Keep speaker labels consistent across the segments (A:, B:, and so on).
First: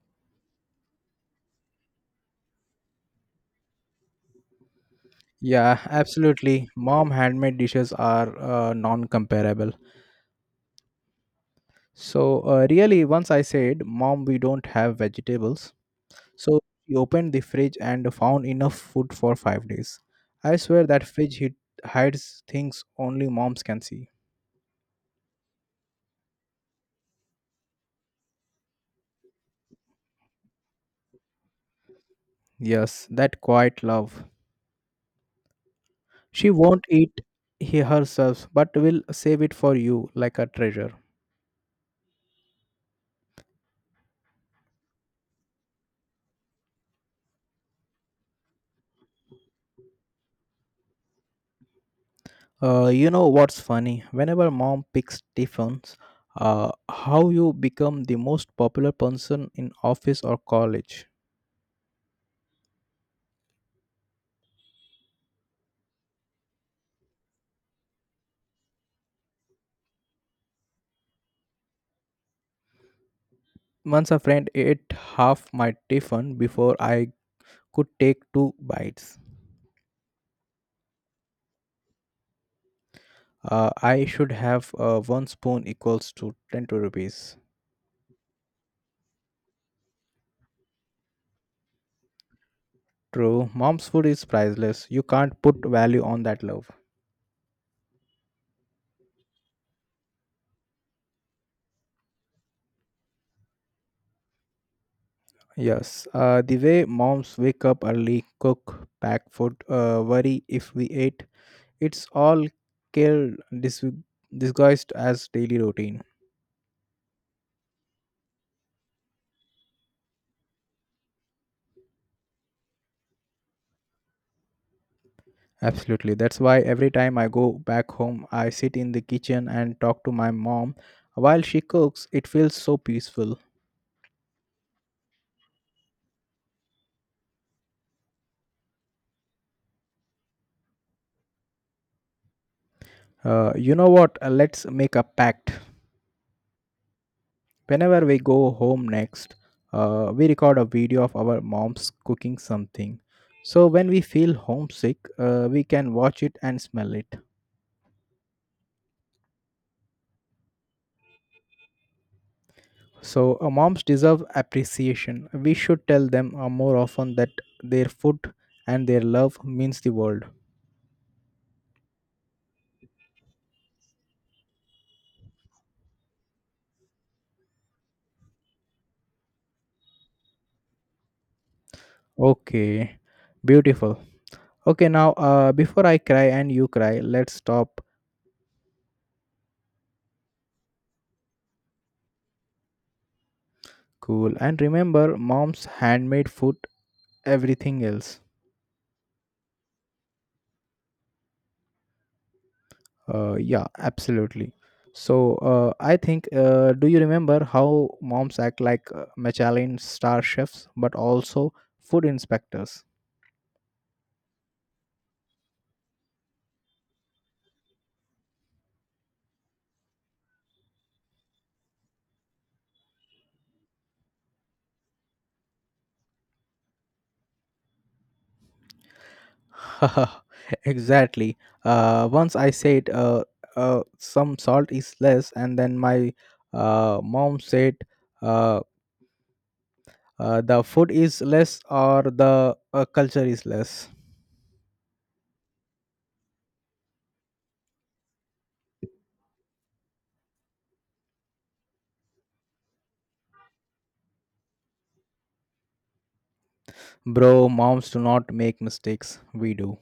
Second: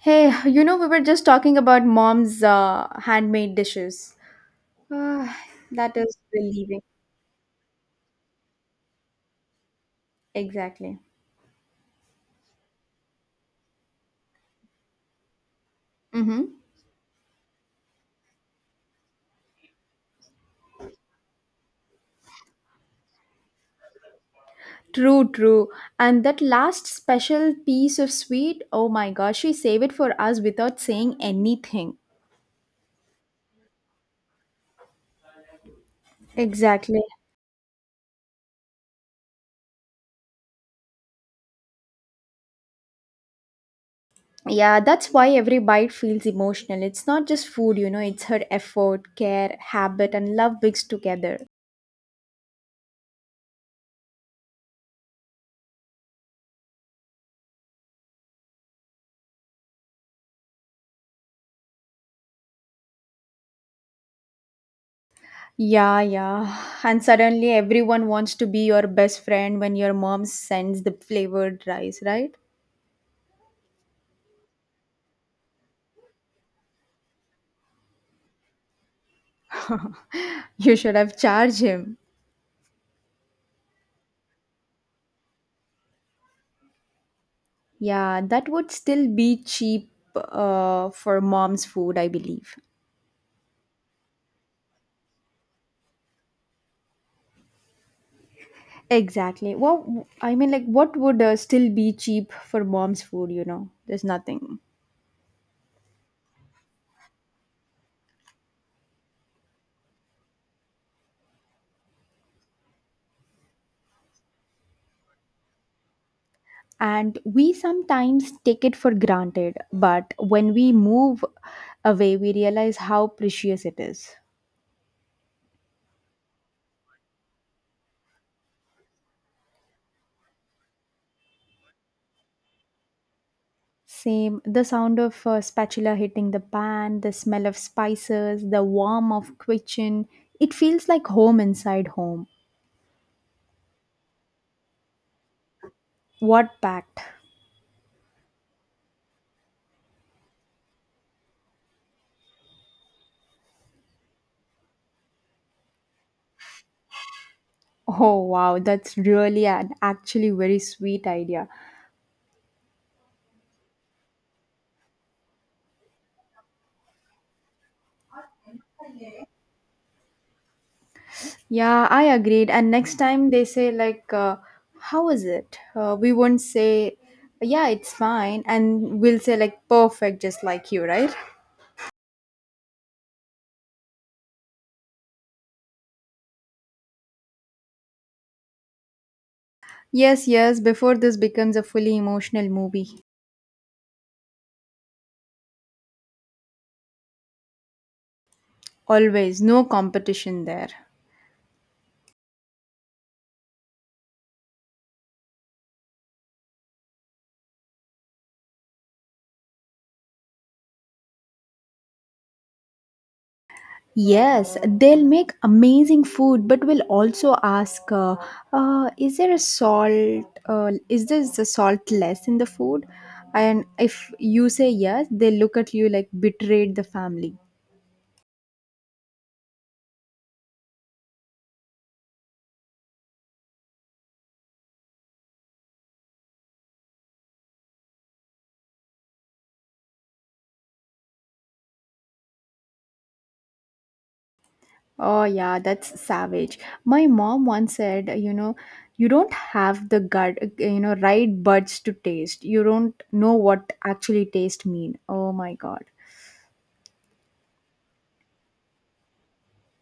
A: Hey, you know, we were just talking about mom's handmade dishes. Ah,
B: Yeah,
A: that is
B: absolutely.
A: relieving.
B: Mom handmade dishes are non-comparable.
A: Exactly.
B: So really, once I said, "Mom, we don't have vegetables,"
A: Mm-hmm.
B: so she opened the fridge and found enough food for 5 days. I swear that hides things only moms can see.
A: True, true. And that last special piece of sweet, oh my gosh, she saved it for us without saying anything.
B: Yes, that quiet love. She won't
A: Exactly.
B: eat he herself, but will save it for you like a treasure.
A: Yeah, that's why every bite feels emotional. It's not just food, it's her effort, care, habit, and love mixed together.
B: You know what's funny? Whenever mom picks Stephens, how you become the most popular person in office or college.
A: Yeah, yeah. And suddenly everyone wants to be your best friend when your mom sends the flavored rice, right?
B: Once a friend ate half my Tiffin before I could take two bites.
A: You should have charged him.
B: I should have one spoon equals to 20 rupees.
A: Yeah, that would still be cheap for mom's food, I believe.
B: True, mom's food is priceless. You can't put value on that love.
A: Exactly. Well, I mean, like, what would still be cheap for mom's food? There's nothing.
B: Yes, the way moms wake up early, cook, pack food, worry if we ate, it's all care dis- disguised as daily routine.
A: And we sometimes take it for granted, but when we move away, we realize how precious it is.
B: Absolutely, that's why every time I go back home I sit in the kitchen and talk to my mom while she cooks. It feels so peaceful.
A: Same. The sound of a spatula hitting the pan, the smell of spices, the warmth of kitchen. It feels like home inside home.
B: You know what? Let's make a pact.
A: What packed?
B: Whenever we go home next, we record a video of our moms cooking something, so when we feel homesick we can watch it and smell it.
A: Oh wow, that's really an actually very sweet idea.
B: So, moms deserve appreciation. We should tell them more often that their food and their love means the world.
A: Yeah, I agreed. And next time they say like, how is it? We won't say, yeah, it's fine, and we'll say like perfect, just like you, right?
B: Okay, beautiful. Okay, now before I cry and you cry, let's stop,
A: Yes, yes. Before this becomes a fully emotional movie,
B: cool, and remember mom's handmade food, everything else.
A: always no competition there.
B: Yeah, absolutely. So, I think do you remember how moms act like Michelin star chefs but also food inspectors?
A: Yes, they'll make amazing food, but we'll also ask, is there a salt? Is this the salt less in the food? And if you say yes, they look at you like betrayed the family.
B: Exactly. Once I said, some salt is less, and then my mom said, uh, the food is less or the culture is less.
A: Oh yeah, that's savage. My mom once said, you know, you don't have the gut, you know, right buds to taste. You don't know what actually taste mean. Oh my god.
B: Bro, moms do not make mistakes. We do.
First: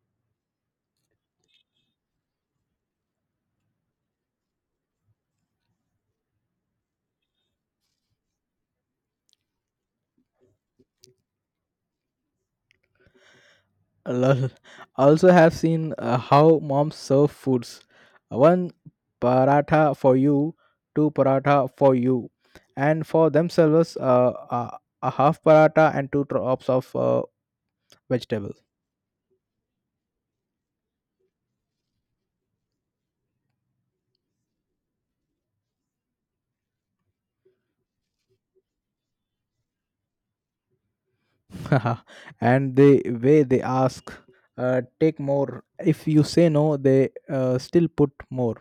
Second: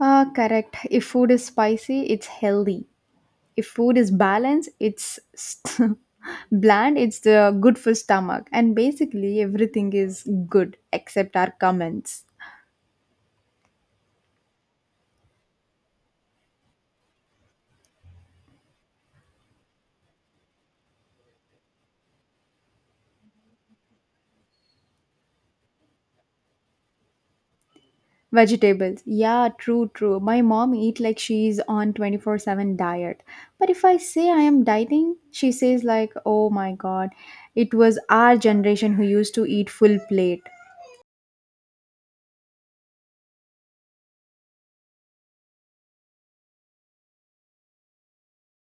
A: Ah, correct. If food is spicy, it's healthy, if food is balanced bland, it's the good for stomach, and basically everything is good except our comments.
B: Lol. Also, have seen how moms serve foods. One paratha for you, two paratha for you, and for themselves, a half paratha and two drops of vegetable.
A: Vegetables, yeah, true, true. My mom eat like she's on 24/7 diet, but if I say I am dieting she says like, oh my god, it was our generation who used to eat full plate.
B: And the way they ask, take more. If you say no they still put more.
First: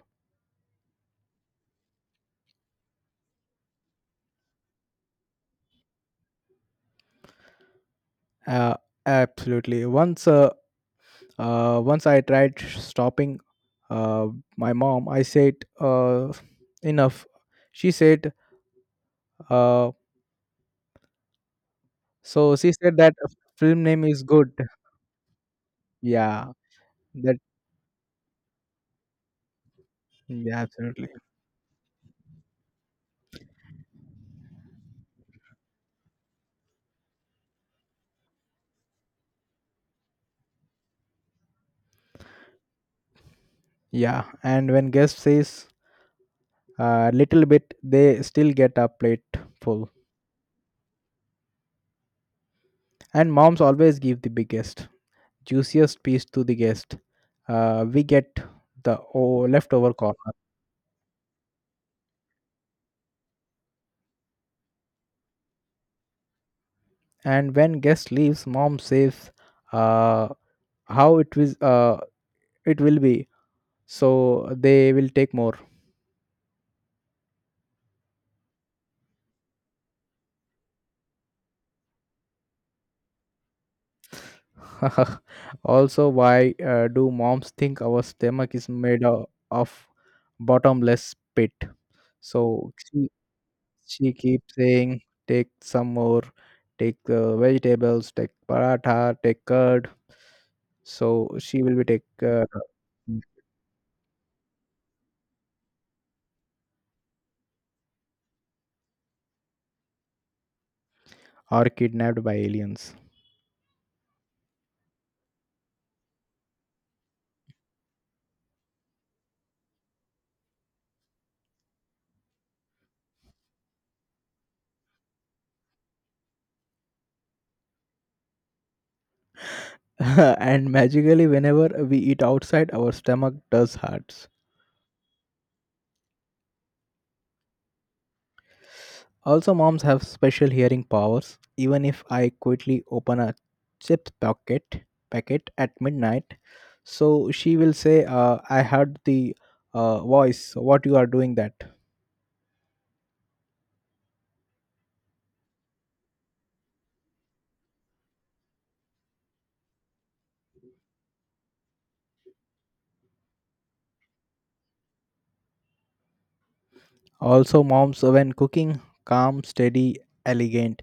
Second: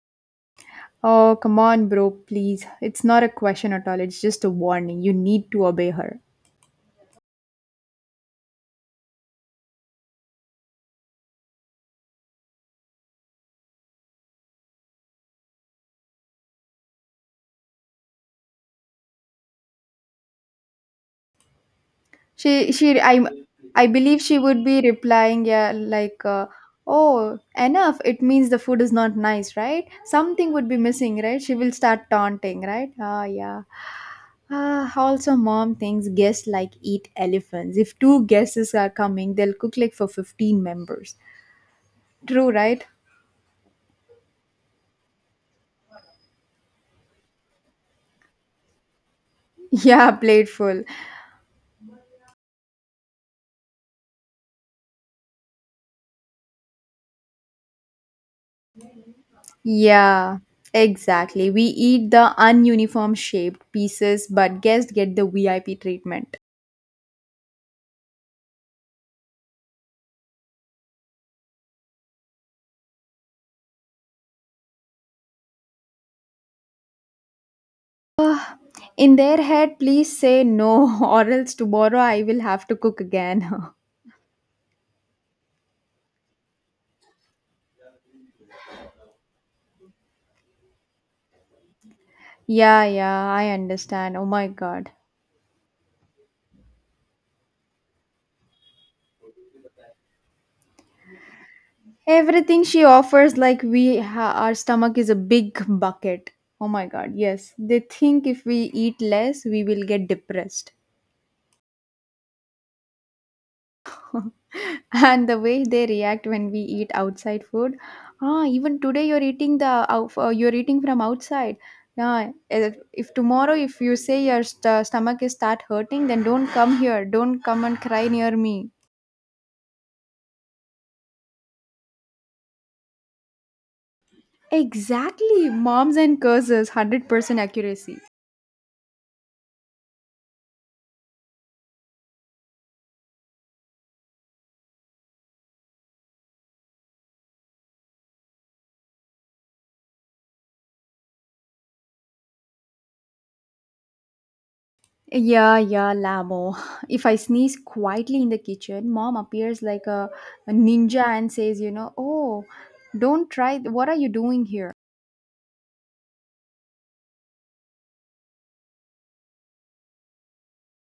A: Oh come on bro, please, it's not a question at all, it's just a warning, you need to obey her.
B: uh, Absolutely. Once once I tried stopping uh, my mom, I said, uh, enough. She said, uh, so she
A: She
B: said
A: she
B: that
A: I
B: film
A: I
B: name is
A: believe she
B: good.
A: would be replying, yeah, like,
B: Yeah, that,
A: oh enough, it means the food is not nice, right? Something
B: yeah,
A: would be
B: absolutely.
A: missing, right? She will start taunting, right? Ah, yeah. Ah, also mom thinks guests like eat elephants. If two guests are coming they'll cook like for 15 members, true, right?
B: Yeah, and when guest says a little bit they still get a plate full
A: Yeah, plateful.
B: and moms always give the biggest, juiciest piece to the guest. We get the leftover corner,
A: Yeah, exactly, we eat the ununiform shaped pieces but guests get the VIP treatment.
B: and when guest leaves, mom says, uh, "How it was, it will be." So they will take more.
A: In their head, please say no, or else tomorrow I will have to cook again.
B: Also, why do moms think our stomach is made of bottomless pit? So
A: Yeah, yeah, I
B: she
A: understand. Oh my
B: keeps
A: god.
B: saying, "Take some more, take vegetables, take paratha, take curd." So she will be take
A: Everything she offers, like our stomach is a big bucket. Oh my god, yes. They think if we eat less, we will get depressed.
B: or kidnapped by aliens.
A: And the way they react when we eat outside food, ah, even today you're eating the you're eating from outside. Yeah, if tomorrow if you say your stomach is start hurting, then don't come here, don't come and cry near me.
B: And magically, whenever we eat outside, our stomach does hurts.
A: Exactly, moms and curses, 100% accuracy.
B: Also, moms have special hearing powers. Even if I quickly open a chips packet packet at midnight, so she will say, "I heard the voice. What you are doing that?"
A: Yeah, yeah, lamo. If I sneeze quietly in the kitchen mom appears like a ninja and says, you know, oh don't try, what are you doing here?
B: Also, moms when cooking, calm, steady, elegant.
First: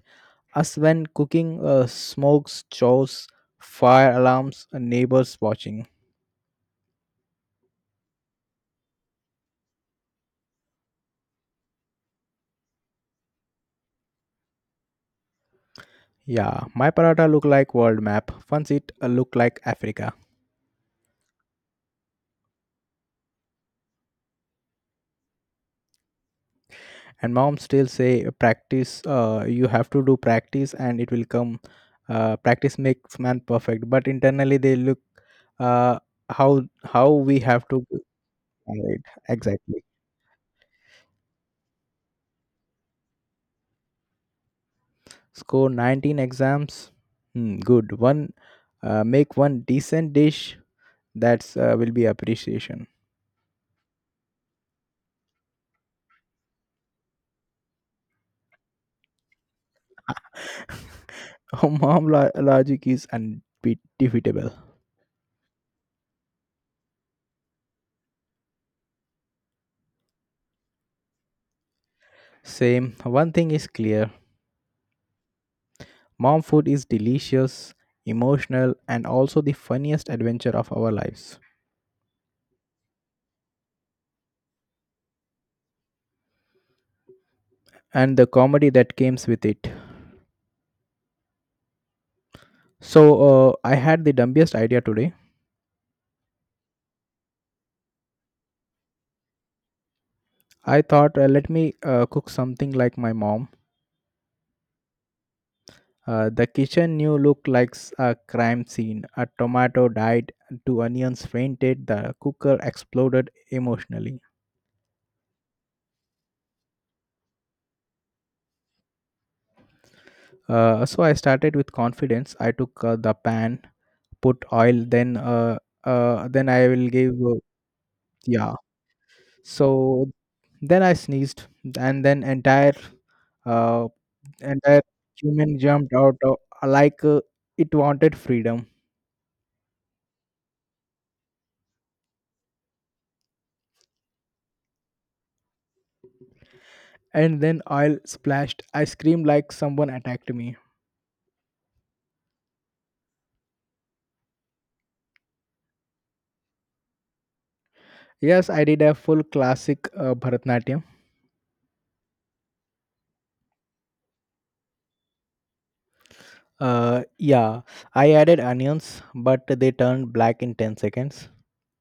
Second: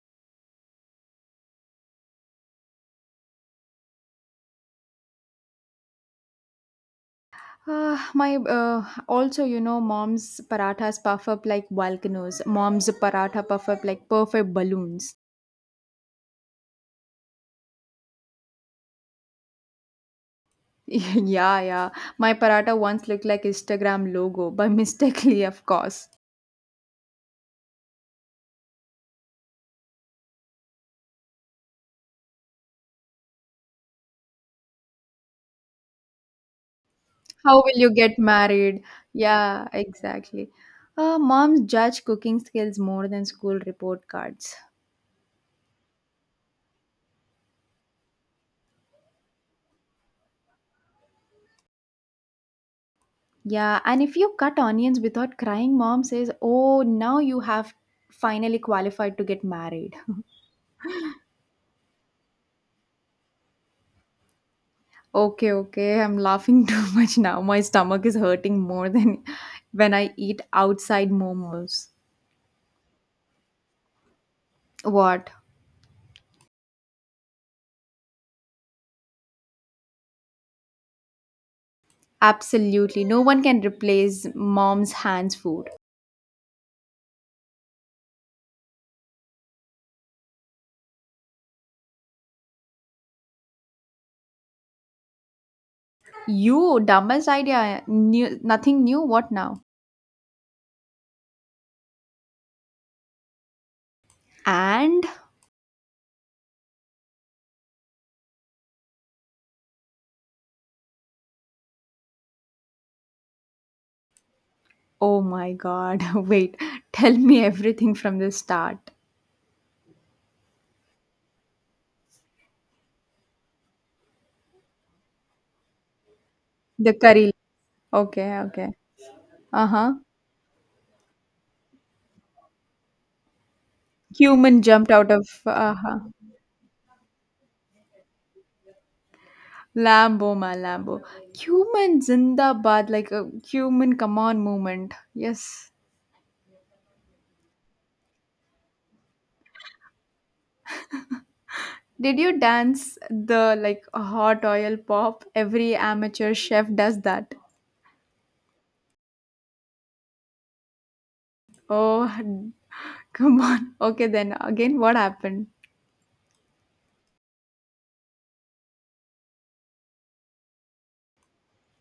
B: Us when cooking, smokes, chores, fire alarms, and neighbors watching.
A: My Also, you know, mom's parathas puff up like volcanoes. Mom's paratha puff up like perfect balloons.
B: Yeah, my paratha look like world map. Fun seat look like Africa.
A: Yeah, yeah. My paratha once looked like Instagram logo, but mistakenly, of course.
B: And mom still say practice, you have to do practice and it will come. Practice makes man perfect, but internally they look, uh, how we
A: How
B: have
A: will
B: to
A: you
B: do.
A: get married?
B: Right,
A: Yeah,
B: exactly.
A: exactly. Moms judge cooking skills more than school report cards.
B: Score 19 exams, hmm, good one. Make one decent dish, that's will be appreciation.
A: Yeah, and if you cut onions without crying, mom says, "Oh, now you have finally qualified to get married."
B: Oh, mom logic is unbeatable.
A: Okay, okay. I'm laughing too much now. My stomach is hurting more than when I eat outside momos.
B: Same. One thing is clear.
A: What?
B: Mom food is delicious, emotional, and also the funniest adventure of our lives,
A: Absolutely. No one can replace mom's hands food.
B: and the comedy that comes with it. So, I had the dumbest idea today.
A: You, dumbest idea. New, nothing new. What now?
B: I thought, let me cook something like my mom.
A: And
B: The kitchen new looked like a crime scene. A tomato died, two onions fainted, the cooker exploded emotionally.
A: oh my god. Wait. Tell me everything from the start.
B: So I started with confidence. I took the pan, put oil, then I will
A: The
B: give
A: curry. Okay,
B: yeah.
A: okay. Uh-huh.
B: So then I sneezed, and then entire uh,
A: Cumin
B: entire
A: jumped out of
B: human jumped
A: uh-huh.
B: out of, like it wanted freedom.
A: Lambo, my Lambo. Cuban Zindabad, like a Cuban come on movement. Yes.
B: And then oil splashed. I screamed like someone attacked me.
A: Did you dance the like hot oil pop? Every amateur chef does that.
B: Yes, I did a full classic Bharatnatyam.
A: Oh, come on. Okay, then again, what happened?
B: Yeah, I added onions, but they turned black in 10 seconds.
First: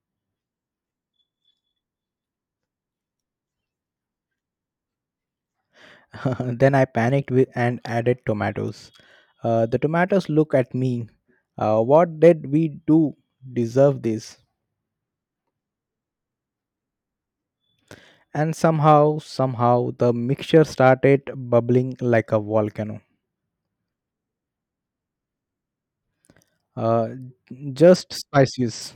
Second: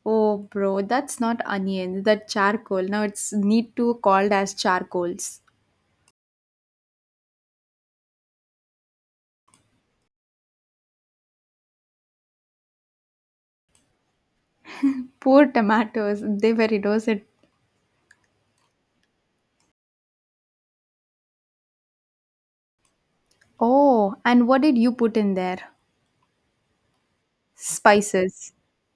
A: Oh, bro, that's not onion, that charcoal. Now it's need to called as charcoals.
B: Then I panicked with and added tomatoes. The tomatoes look at me. What did we do? Deserve this?
A: Poor tomatoes, they were innocent.
B: And somehow the mixture started bubbling like a volcano.
A: Oh, and what did you put in there?
B: uh, just
A: Spices.
B: spices.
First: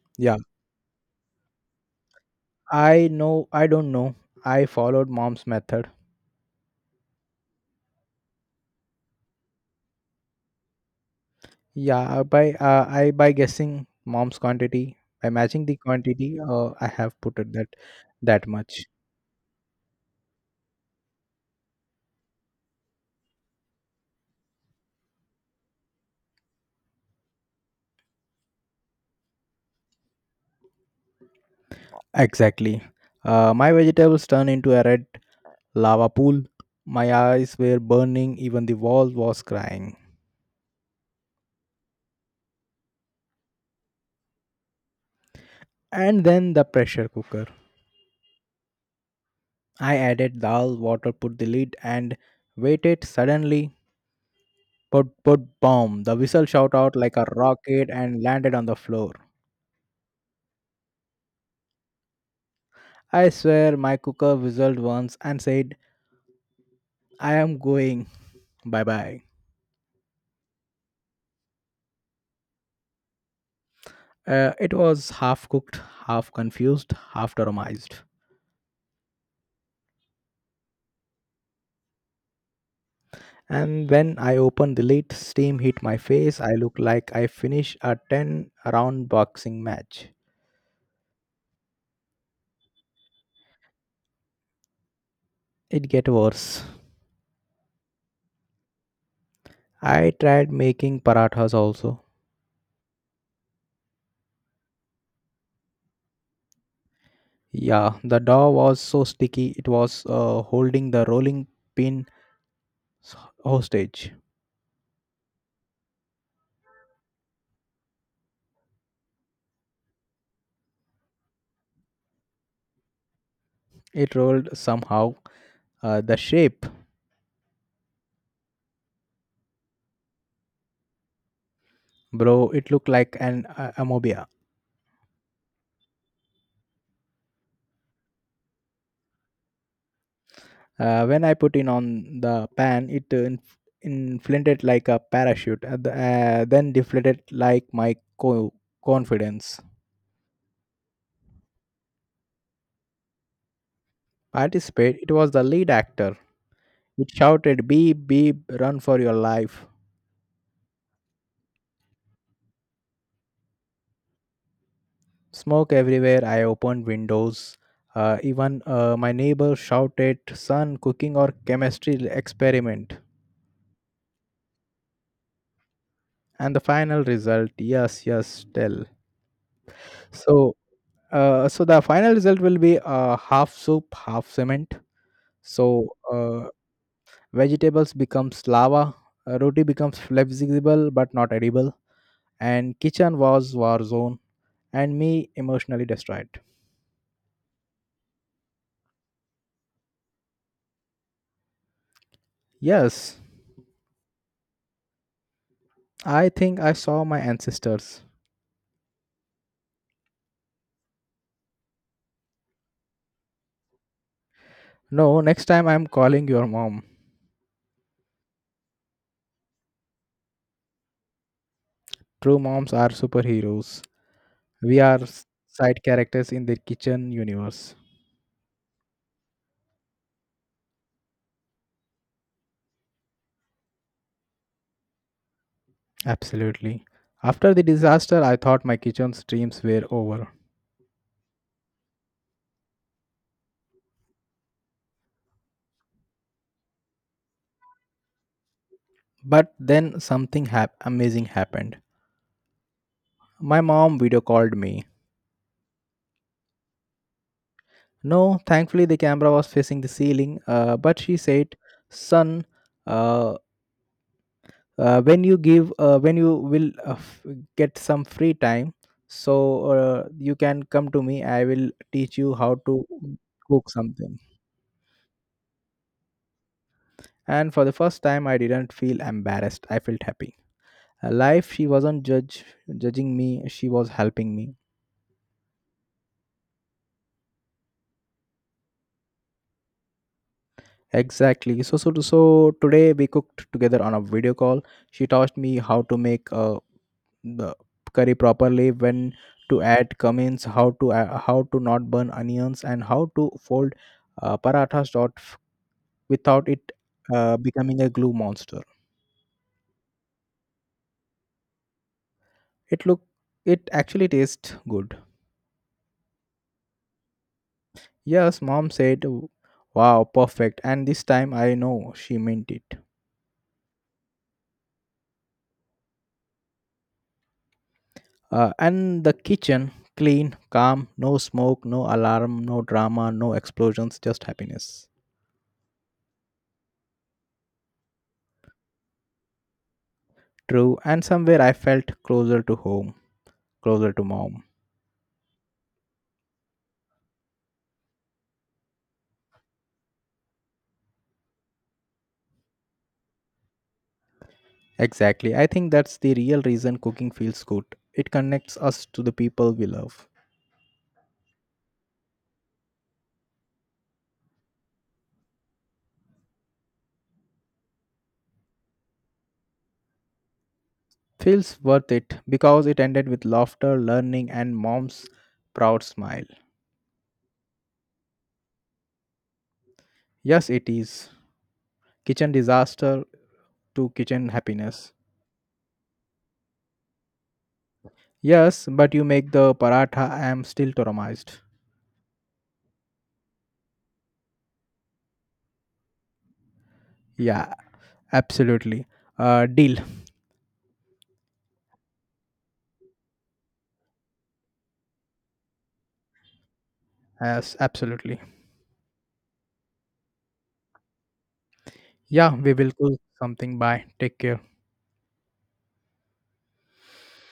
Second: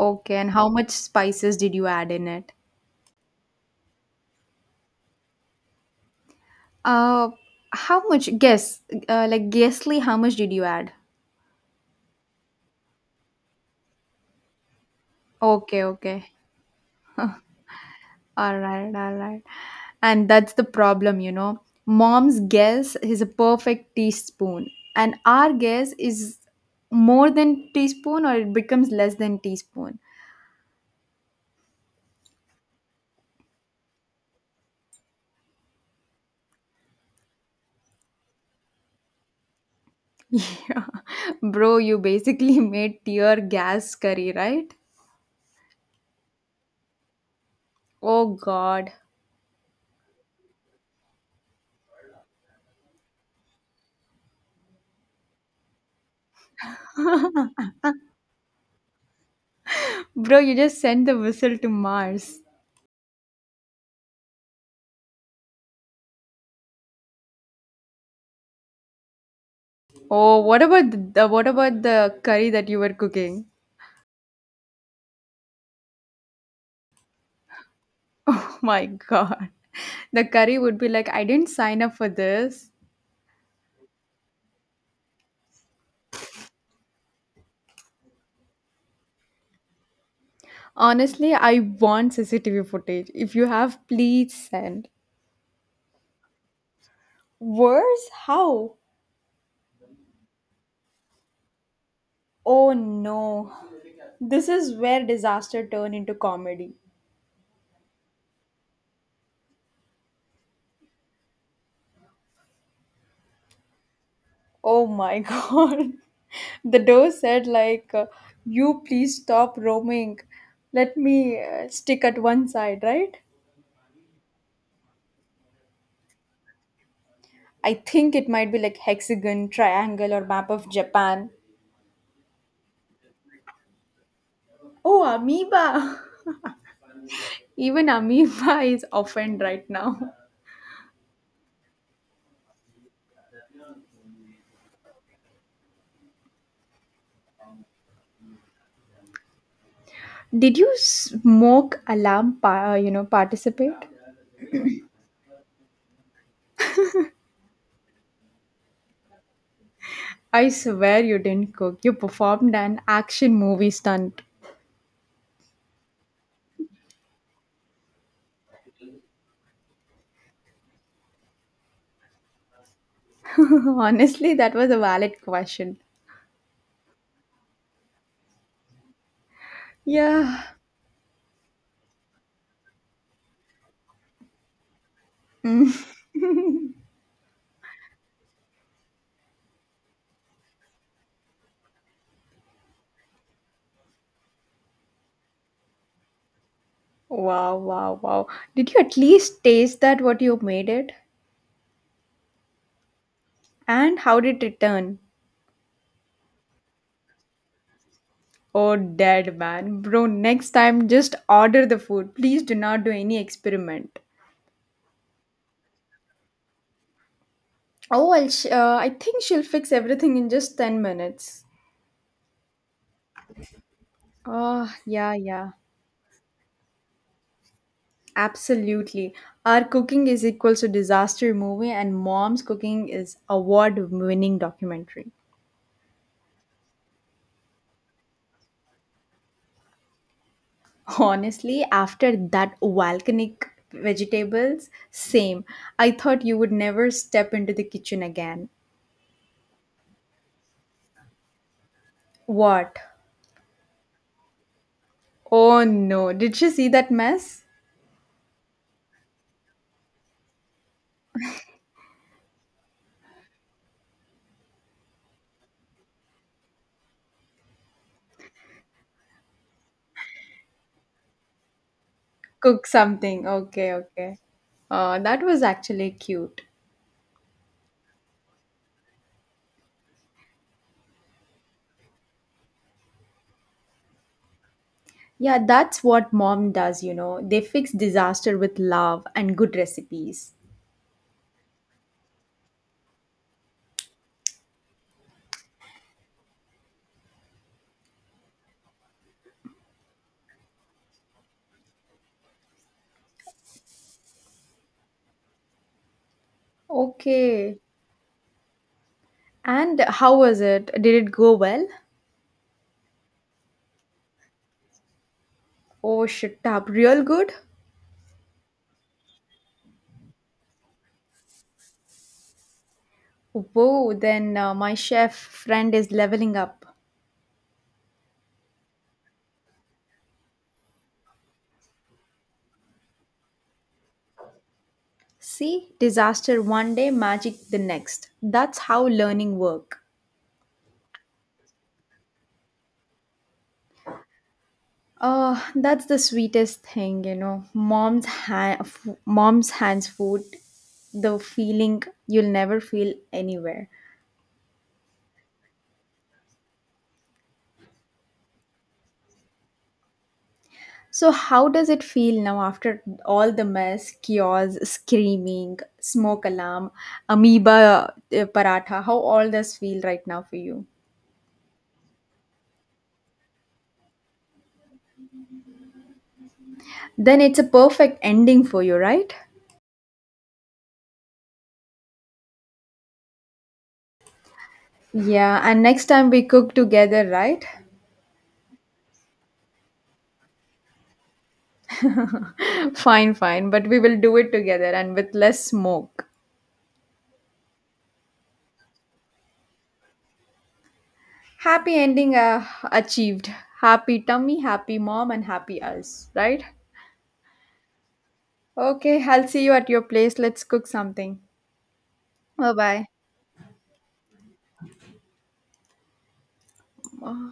A: Okay,
B: Yeah,
A: and how much spices did you add in it?
B: I know, I don't know, I followed mom's method.
A: Uh, how much? Guess, like guessly, how much did you add?
B: Yeah, by I by guessing mom's quantity, by matching the
A: Okay, okay.
B: quantity I have put it that, that
A: All
B: much.
A: right, all right. And that's the problem, you know. Mom's guess is a perfect teaspoon, and our guess is more than teaspoon or it becomes less than teaspoon.
B: Exactly. My vegetables turned into a red lava pool. My eyes were burning, even the wall was crying.
A: Yeah. Bro, you basically made tear gas curry, right?
B: And then the pressure cooker,
A: Oh god.
B: I added dal water, put the lid, and waited. Suddenly, put put bomb! The whistle shot out like a rocket and landed on the floor.
A: Bro, you just sent the whistle to Mars.
B: I swear, my cooker whistled once and said, "I am going, bye bye."
A: Oh, what about the curry that you were cooking?
B: It was half cooked, half confused, half traumatized.
A: Oh my god. The curry would be like, I didn't sign up for this.
B: And when I opened the lid, steam hit my face. I looked like I finished a ten-round boxing match.
A: Honestly, I want CCTV footage. If you have, please send.
B: It get worse.
A: Worse? How?
B: I tried making parathas also.
A: Oh no. This is where disaster turned into comedy.
B: Yeah, the dough was so sticky it was holding the rolling pin s- hostage.
A: Oh my god. The door said like, you please stop roaming. Let me stick at one side, right?
B: It rolled somehow. The shape,
A: I think it might be like hexagon, triangle, or map of Japan.
B: bro, it looked like an amobia.
A: Oh, amoeba. Even amoeba is often right now.
B: When I put in on the pan, it inflated like a parachute, then deflated like my confidence.
A: Did you smoke alarm, you know, participate?
B: Participate, it was the lead actor. It shouted, beep, beep, run for your life.
A: I swear you didn't cook. You performed an action movie stunt.
B: Smoke everywhere. I opened windows. Even my neighbor shouted, son, cooking or chemistry experiment.
A: Honestly, that was a valid question.
B: And the final result, yes, yes, tell.
A: Yeah.
B: So, so the final result will be half soup, half cement. So, uh, vegetables becomes lava, roti becomes flexible but not edible, and kitchen was war zone, and me emotionally destroyed.
A: Wow, wow, wow. Did you at least taste that what you made it?
B: Yes,
A: And how did it turn?
B: I think I saw my ancestors.
A: Oh, dead man. Bro, next time just order the food. Please do not do any experiment.
B: No, next time I'm calling your mom.
A: Oh, I think she'll fix everything in just 10 minutes.
B: True, moms are superheroes.
A: Oh,
B: We are
A: yeah, yeah.
B: side characters in the kitchen universe.
A: Absolutely. Our cooking is equals to disaster movie and mom's cooking is award-winning documentary.
B: Absolutely. After the disaster, I thought my kitchen's dreams were over.
A: Honestly, after that volcanic vegetables, same. I thought you would never step into the kitchen again.
B: But then something amazing happened.
A: What?
B: My mom video called me.
A: Oh no, did she see that mess?
B: No, thankfully the camera was facing the ceiling, but she said, son, uh, when you will get some free time, so you can come to me, I will teach you how
A: Cook
B: to
A: something.
B: cook
A: Okay,
B: something.
A: okay. That was actually cute.
B: And for the first time I didn't feel embarrassed, I felt happy. Life, she wasn't judge judging me, she was helping me.
A: Yeah, that's what mom does, you know. They fix disaster with love and good recipes.
B: Exactly. So today we cooked together on a video call. She taught me how to make a the curry properly, when to add cummins, how to how to not burn onions, and how to fold parathas dot without it
A: Okay.
B: becoming a glue monster.
A: And how was it? Did it go well?
B: It look, it actually tastes good.
A: Oh, shit up. Real good?
B: Yes, mom said, wow, perfect, and this time I know she meant it.
A: Whoa, then my chef friend is leveling up.
B: And the kitchen clean, calm, no smoke, no alarm, no drama, no explosions, just happiness.
A: See, disaster one day, magic the next. That's how learning work.
B: True, and somewhere I felt closer to home, closer to mom.
A: Oh, that's the sweetest thing, you know. Mom's hands food, the feeling you'll never feel anywhere.
B: Exactly. I think that's the real reason cooking feels good. It connects us to the people we love.
A: So how does it feel now after all the mess, chaos, screaming, smoke alarm, amoeba paratha? How all this feel right now for you?
B: Feels worth it because it ended with laughter, learning, and mom's proud smile.
A: Then it's a perfect ending for you, right?
B: Yes, it is. Kitchen disaster to kitchen happiness.
A: Yeah, and next time we cook together, right?
B: Yes, but you make the paratha, I am still traumatized.
A: Fine, fine, but we will do it together and with less smoke.
B: Yeah, absolutely. Deal.
A: Happy ending achieved. Happy tummy, happy mom, and happy us, right?
B: Yes, absolutely.
A: Okay, I'll see you at your place. Let's cook something.
B: Yeah, we will
A: Bye
B: cook something. Bye. Take care.
A: bye.